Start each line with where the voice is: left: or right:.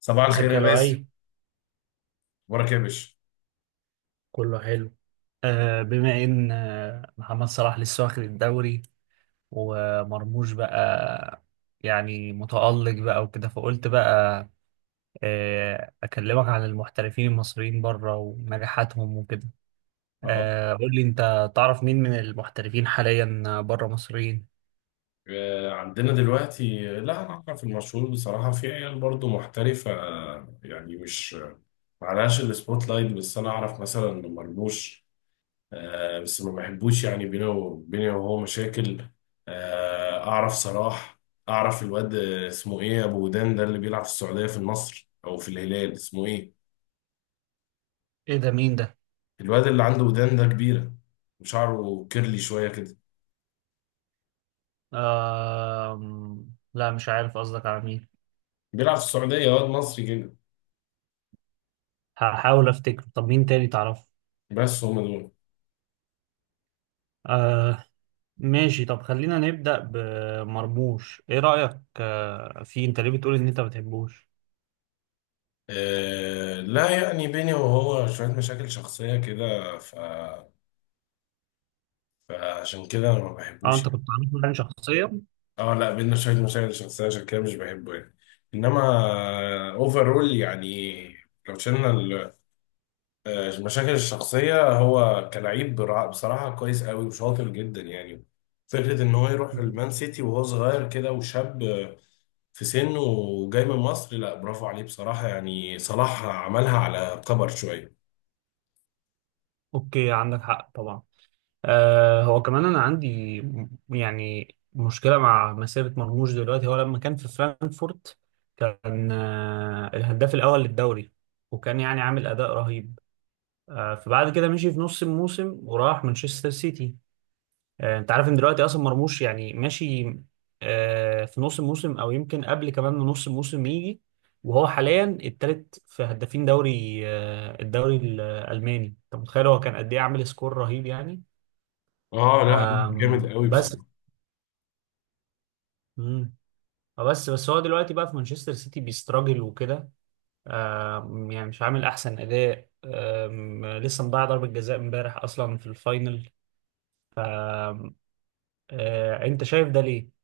left: صباح الخير
right: ازيك
left: يا
right: يا
left: باسل.
right: لؤي؟
left: اخبارك يا باشا؟
right: كله حلو. بما ان محمد صلاح لسه واخد الدوري، ومرموش بقى يعني متألق بقى وكده، فقلت بقى اكلمك عن المحترفين المصريين بره ونجاحاتهم وكده.
left: اه.
right: قول لي، انت تعرف مين من المحترفين حاليا بره مصريين؟
left: عندنا دلوقتي، لا احنا في المشهور بصراحه في عيال برضو محترفه، يعني مش معلهاش السبوت لايت، بس انا اعرف مثلا مرموش. بس ما بحبوش، يعني بينه وبيني وهو مشاكل. اعرف صلاح. اعرف الواد اسمه ايه، ابو ودان ده اللي بيلعب في السعوديه في النصر او في الهلال، اسمه ايه؟
right: ايه ده؟ مين ده؟
left: الواد اللي عنده ودان ده كبيره، وشعره كيرلي شويه كده.
right: آه، لا مش عارف قصدك على مين.
left: بيلعب في السعوديه، واد مصري كده.
right: هحاول افتكر. طب مين تاني تعرفه؟
left: بس هم دول.
right: آه، ماشي. طب خلينا نبدأ بمرموش. ايه رأيك آه، في انت ليه بتقول ان انت ما بتحبوش؟
left: آه لا، يعني بيني وهو شوية مشاكل شخصية كده فعشان كده أنا ما
right: اه،
left: بحبوش
right: انت
left: يعني.
right: كنت عامل يعني شخصيا؟
left: اه لا، بينا شوية مشاكل شخصية، عشان كده مش بحبه يعني. إنما أوفرول يعني، لو شلنا المشاكل الشخصية، هو كلاعب بصراحة كويس قوي وشاطر جدا يعني. فكرة إن هو يروح المان سيتي وهو صغير كده وشاب، في سنه وجاي من مصر، لا برافو عليه بصراحة يعني. صلاح عملها على كبر شوية.
right: اوكي، عندك حق طبعا. هو كمان انا عندي يعني مشكلة مع مسيرة مرموش. دلوقتي هو لما كان في فرانكفورت كان الهداف الأول للدوري، وكان يعني عامل أداء رهيب. فبعد كده مشي في نص الموسم وراح مانشستر سيتي. انت عارف ان دلوقتي اصلا مرموش يعني ماشي في نص الموسم، او يمكن قبل كمان من نص الموسم يجي، وهو حاليا التالت في هدافين دوري الدوري الالماني. انت متخيل هو كان قد ايه عامل سكور رهيب يعني.
left: اه لا، جامد قوي
right: بس
left: بصراحه.
right: مم. بس هو دلوقتي بقى في مانشستر سيتي بيستراجل وكده. يعني مش عامل احسن اداء. لسه مضيع ضربة جزاء امبارح اصلا في الفاينل. ف انت شايف ده ليه؟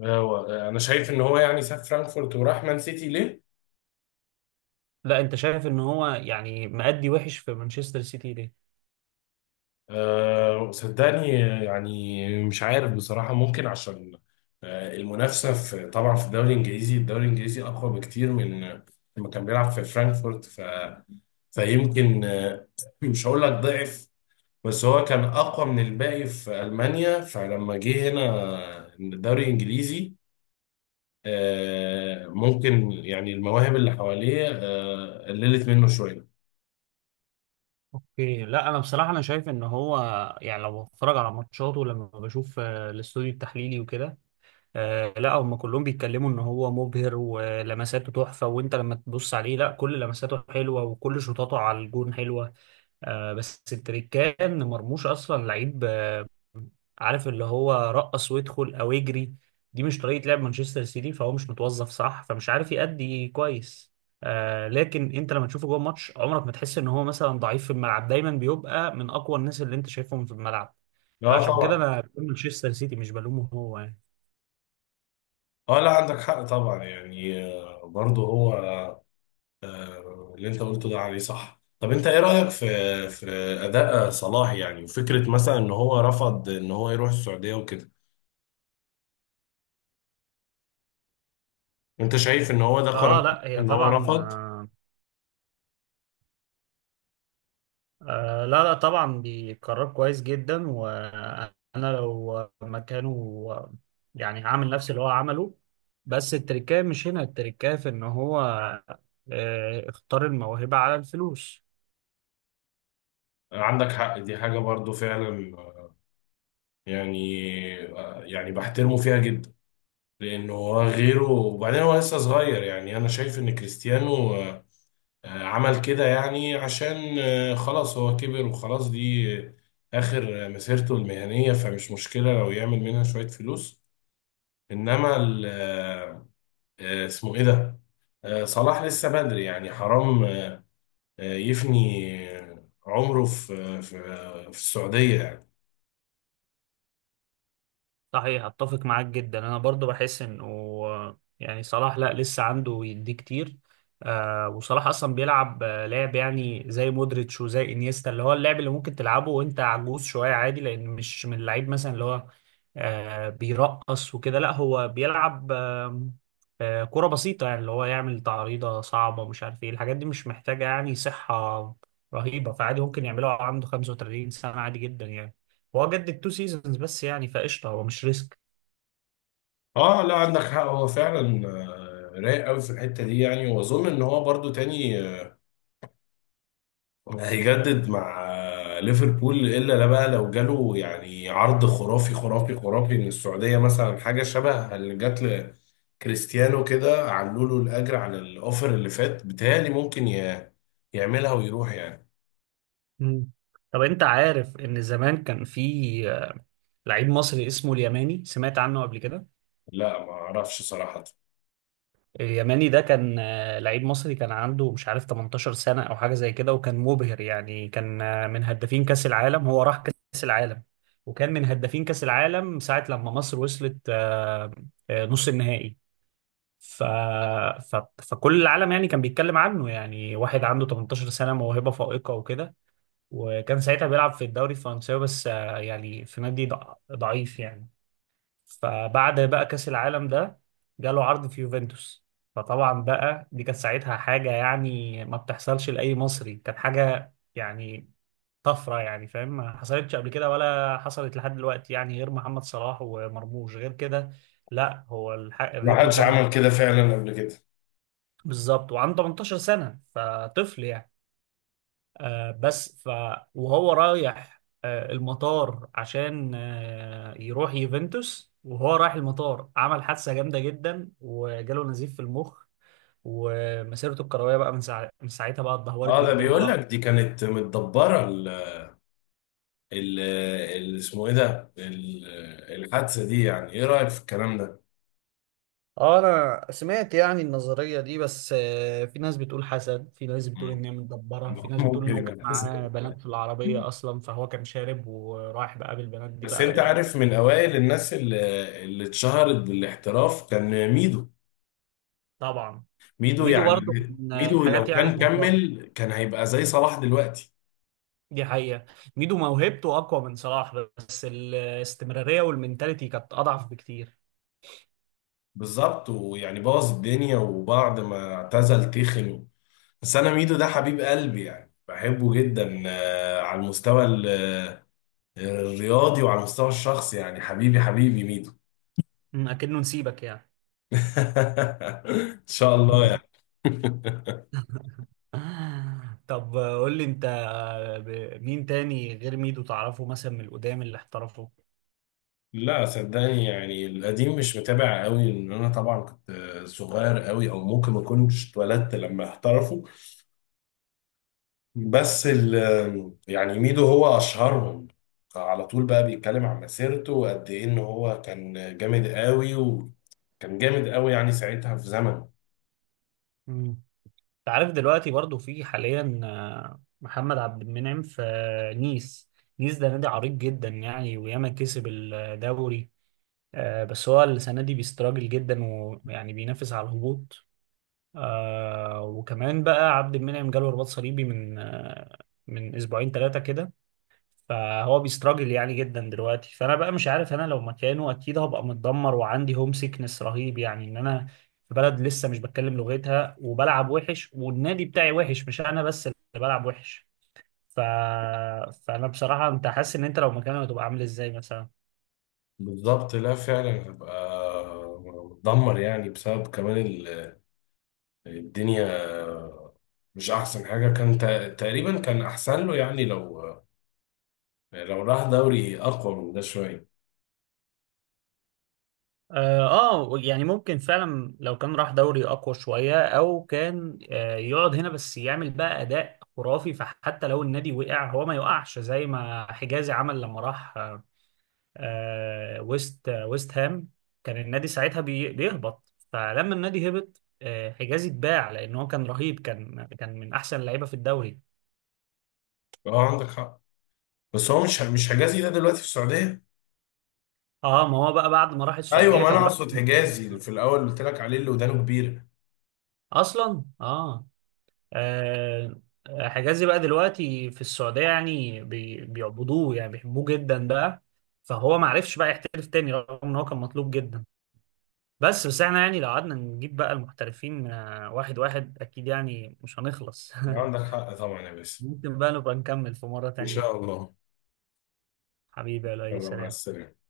left: هو انا شايف ان هو يعني ساب فرانكفورت وراح مان سيتي ليه؟
right: لا، انت شايف ان هو يعني مأدي وحش في مانشستر سيتي ليه؟
left: وصدقني، يعني مش عارف بصراحة، ممكن عشان المنافسة في، طبعا في الدوري الانجليزي، الدوري الانجليزي اقوى بكتير من لما كان بيلعب في فرانكفورت. فيمكن مش هقول لك ضعف، بس هو كان اقوى من الباقي في المانيا، فلما جه هنا الدوري الانجليزي، ممكن يعني المواهب اللي حواليه قللت منه شوية.
right: اوكي، لا انا بصراحه شايف ان هو يعني لو بتفرج على ماتشاته، لما بشوف الاستوديو التحليلي وكده، لا هم كلهم بيتكلموا ان هو مبهر ولمساته تحفه. وانت لما تبص عليه، لا كل لمساته حلوه وكل شوطاته على الجون حلوه. بس التريكان ان مرموش اصلا لعيب عارف اللي هو رقص ويدخل او يجري، دي مش طريقة لعب مانشستر سيتي، فهو مش متوظف صح فمش عارف يأدي كويس. لكن انت لما تشوفه جوه الماتش عمرك ما تحس ان هو مثلا ضعيف في الملعب، دايما بيبقى من اقوى الناس اللي انت شايفهم في الملعب.
left: اه
right: فعشان كده
left: طبعا.
right: انا بقول مانشستر سيتي مش بلومه، هو يعني.
left: اه لا، عندك حق طبعا يعني. برضه هو اللي انت قلته ده عليه صح. طب انت ايه رأيك في في اداء صلاح يعني، وفكرة مثلا ان هو رفض ان هو يروح السعودية وكده؟ انت شايف ان هو ده
right: اه
left: قرار
right: لا، هي
left: ان هو
right: طبعا
left: رفض؟
right: لا لا طبعا بيقرر كويس جدا. وانا لو مكانه يعني هعمل نفس اللي هو عمله. بس التركية مش هنا، التركية في ان هو اختار الموهبة على الفلوس.
left: عندك حق، دي حاجة برضه فعلا يعني، يعني بحترمه فيها جدا. لانه هو غيره، وبعدين هو لسه صغير. يعني انا شايف ان كريستيانو عمل كده يعني عشان خلاص هو كبر وخلاص، دي آخر مسيرته المهنية، فمش مشكلة لو يعمل منها شوية فلوس. إنما اسمه إيه ده؟ صلاح لسه بدري يعني، حرام. يفني عمره في في السعودية يعني.
right: صحيح، اتفق معاك جدا، انا برضو بحس انه يعني صلاح لا، لسه عنده يديه كتير. وصلاح اصلا بيلعب لعب يعني زي مودريتش وزي انيستا، اللي هو اللعب اللي ممكن تلعبه وانت عجوز شويه عادي، لان مش من اللعيب مثلا اللي هو بيرقص وكده، لا هو بيلعب كرة بسيطه يعني، اللي هو يعمل تعريضه صعبه، مش عارف ايه الحاجات دي، مش محتاجه يعني صحه رهيبه. فعادي ممكن يعملها وهو عنده 35 سنه عادي جدا يعني. هو جدد تو سيزونز بس يعني، فقشطه هو مش ريسك.
left: آه لا، عندك حق، هو فعلا رايق قوي في الحتة دي يعني. وأظن إن هو برضو تاني هيجدد مع ليفربول، الا لا بقى لو جاله يعني عرض خرافي خرافي خرافي من السعوديه، مثلا حاجه شبه اللي جات لكريستيانو كده، علوا له الاجر على الاوفر اللي فات، بتهيألي ممكن يعملها ويروح يعني.
right: مم. طب انت عارف ان زمان كان في لعيب مصري اسمه اليماني، سمعت عنه قبل كده؟
left: لا ما اعرفش صراحه.
right: اليماني ده كان لعيب مصري كان عنده مش عارف 18 سنة او حاجة زي كده، وكان مبهر يعني، كان من هدافين كأس العالم. هو راح كأس العالم وكان من هدافين كأس العالم ساعة لما مصر وصلت نص النهائي. ف... فكل العالم يعني كان بيتكلم عنه، يعني واحد عنده 18 سنة موهبة فائقة وكده، وكان ساعتها بيلعب في الدوري الفرنساوي بس يعني في نادي ضعيف يعني. فبعد بقى كأس العالم ده، جاله عرض في يوفنتوس. فطبعا بقى دي كانت ساعتها حاجة يعني ما بتحصلش لأي مصري، كانت حاجة يعني طفرة يعني، فاهم، ما حصلتش قبل كده ولا حصلت لحد دلوقتي يعني غير محمد صلاح ومرموش، غير كده لا. هو
left: ما
right: الريكورد
left: حدش
right: ده
left: عمل كده فعلا قبل كده.
right: بالظبط. وعنده 18 سنة، فطفل يعني. آه، بس ف وهو رايح المطار عشان يروح يوفنتوس، وهو رايح المطار عمل حادثة جامدة جدا وجاله نزيف في المخ. ومسيرته الكروية بقى من ساعتها بقى اتدهورت
left: اه، ده
right: جدا
left: بيقول
right: ولا.
left: لك دي كانت متدبره اسمه ايه ده الحادثه دي، يعني ايه رايك في الكلام ده؟
right: اه، انا سمعت يعني النظرية دي، بس في ناس بتقول حسد، في ناس بتقول
left: مم.
right: ان هي متدبرة، في ناس بتقول ان
left: ممكن
right: هو كان
left: يبقى كذا.
right: معاه بنات في العربية اصلا، فهو كان شارب ورايح بقى بالبنات دي
left: بس انت
right: بقى
left: عارف من اوائل الناس اللي اتشهرت بالاحتراف كان ميدو.
right: طبعا.
left: ميدو
right: ميدو
left: يعني،
right: برضه من
left: ميدو
right: الحاجات
left: لو
right: يعني
left: كان
right: المهدرة.
left: كمل كان هيبقى زي صلاح دلوقتي.
right: دي حقيقة. ميدو موهبته أقوى من صلاح، بس الاستمرارية والمنتاليتي كانت أضعف بكتير.
left: بالظبط، ويعني بوظ الدنيا وبعد ما اعتزل تخن. بس انا ميدو ده حبيب قلبي يعني، بحبه جدا على المستوى الرياضي وعلى المستوى الشخصي يعني، حبيبي حبيبي ميدو.
right: أكنه نسيبك يعني
left: ان شاء الله يعني.
right: طب قول لي أنت، مين تاني غير ميدو تعرفه مثلا من القدام اللي احترفه؟
left: لا صدقني، يعني القديم مش متابع قوي، لان انا طبعا كنت صغير قوي، او ممكن ما كنتش اتولدت لما احترفوا. بس ال يعني ميدو هو اشهرهم على طول، بقى بيتكلم عن مسيرته وقد ايه ان هو كان جامد قوي، وكان جامد قوي يعني ساعتها في زمنه.
right: مم. أنت عارف دلوقتي برضو في حاليا محمد عبد المنعم في نيس. نيس ده نادي عريق جدا يعني وياما كسب الدوري. بس هو السنة دي بيستراجل جدا، ويعني بينافس على الهبوط. وكمان بقى عبد المنعم جاله رباط صليبي من اسبوعين ثلاثه كده. فهو بيستراجل يعني جدا دلوقتي، فانا بقى مش عارف. انا لو مكانه اكيد هبقى متدمر وعندي هوم سيكنس رهيب، يعني ان انا في بلد لسه مش بتكلم لغتها، وبلعب وحش، والنادي بتاعي وحش، مش انا بس اللي بلعب وحش. ف... فانا بصراحه، انت حاسس ان انت لو مكانه هتبقى عامل ازاي مثلا؟
left: بالظبط، لا فعلا هبقى متدمر، يعني بسبب كمان الدنيا، مش احسن حاجة. كان تقريبا كان احسن له يعني، لو راح دوري اقوى من ده شويه.
right: اه، يعني ممكن فعلا لو كان راح دوري اقوى شويه، او كان يقعد هنا بس يعمل بقى اداء خرافي، فحتى لو النادي وقع هو ما يوقعش زي ما حجازي عمل لما راح ويست هام. كان النادي ساعتها بيهبط، فلما النادي هبط حجازي اتباع لان هو كان رهيب، كان من احسن اللعيبه في الدوري.
left: اه عندك حق. بس هو مش حجازي ده دلوقتي في السعوديه؟
right: اه، ما هو بقى بعد ما راح
left: ايوه
right: السعوديه
left: ما انا
right: كان راح
left: اقصد حجازي اللي في الاول قلت لك عليه، اللي ودانه كبيره.
right: اصلا. اه، آه، حجازي بقى دلوقتي في السعودية يعني بيعبدوه يعني بيحبوه جدا بقى. فهو ما عرفش بقى يحترف تاني رغم ان هو كان مطلوب جدا. بس احنا يعني لو قعدنا نجيب بقى المحترفين واحد واحد اكيد يعني مش هنخلص
left: عندك حق طبعا يا باسم.
right: ممكن بقى نبقى نكمل في مرة
left: ان
right: تانية.
left: شاء الله.
right: حبيبي يا لؤي،
left: يلا مع
right: سلام.
left: السلامه.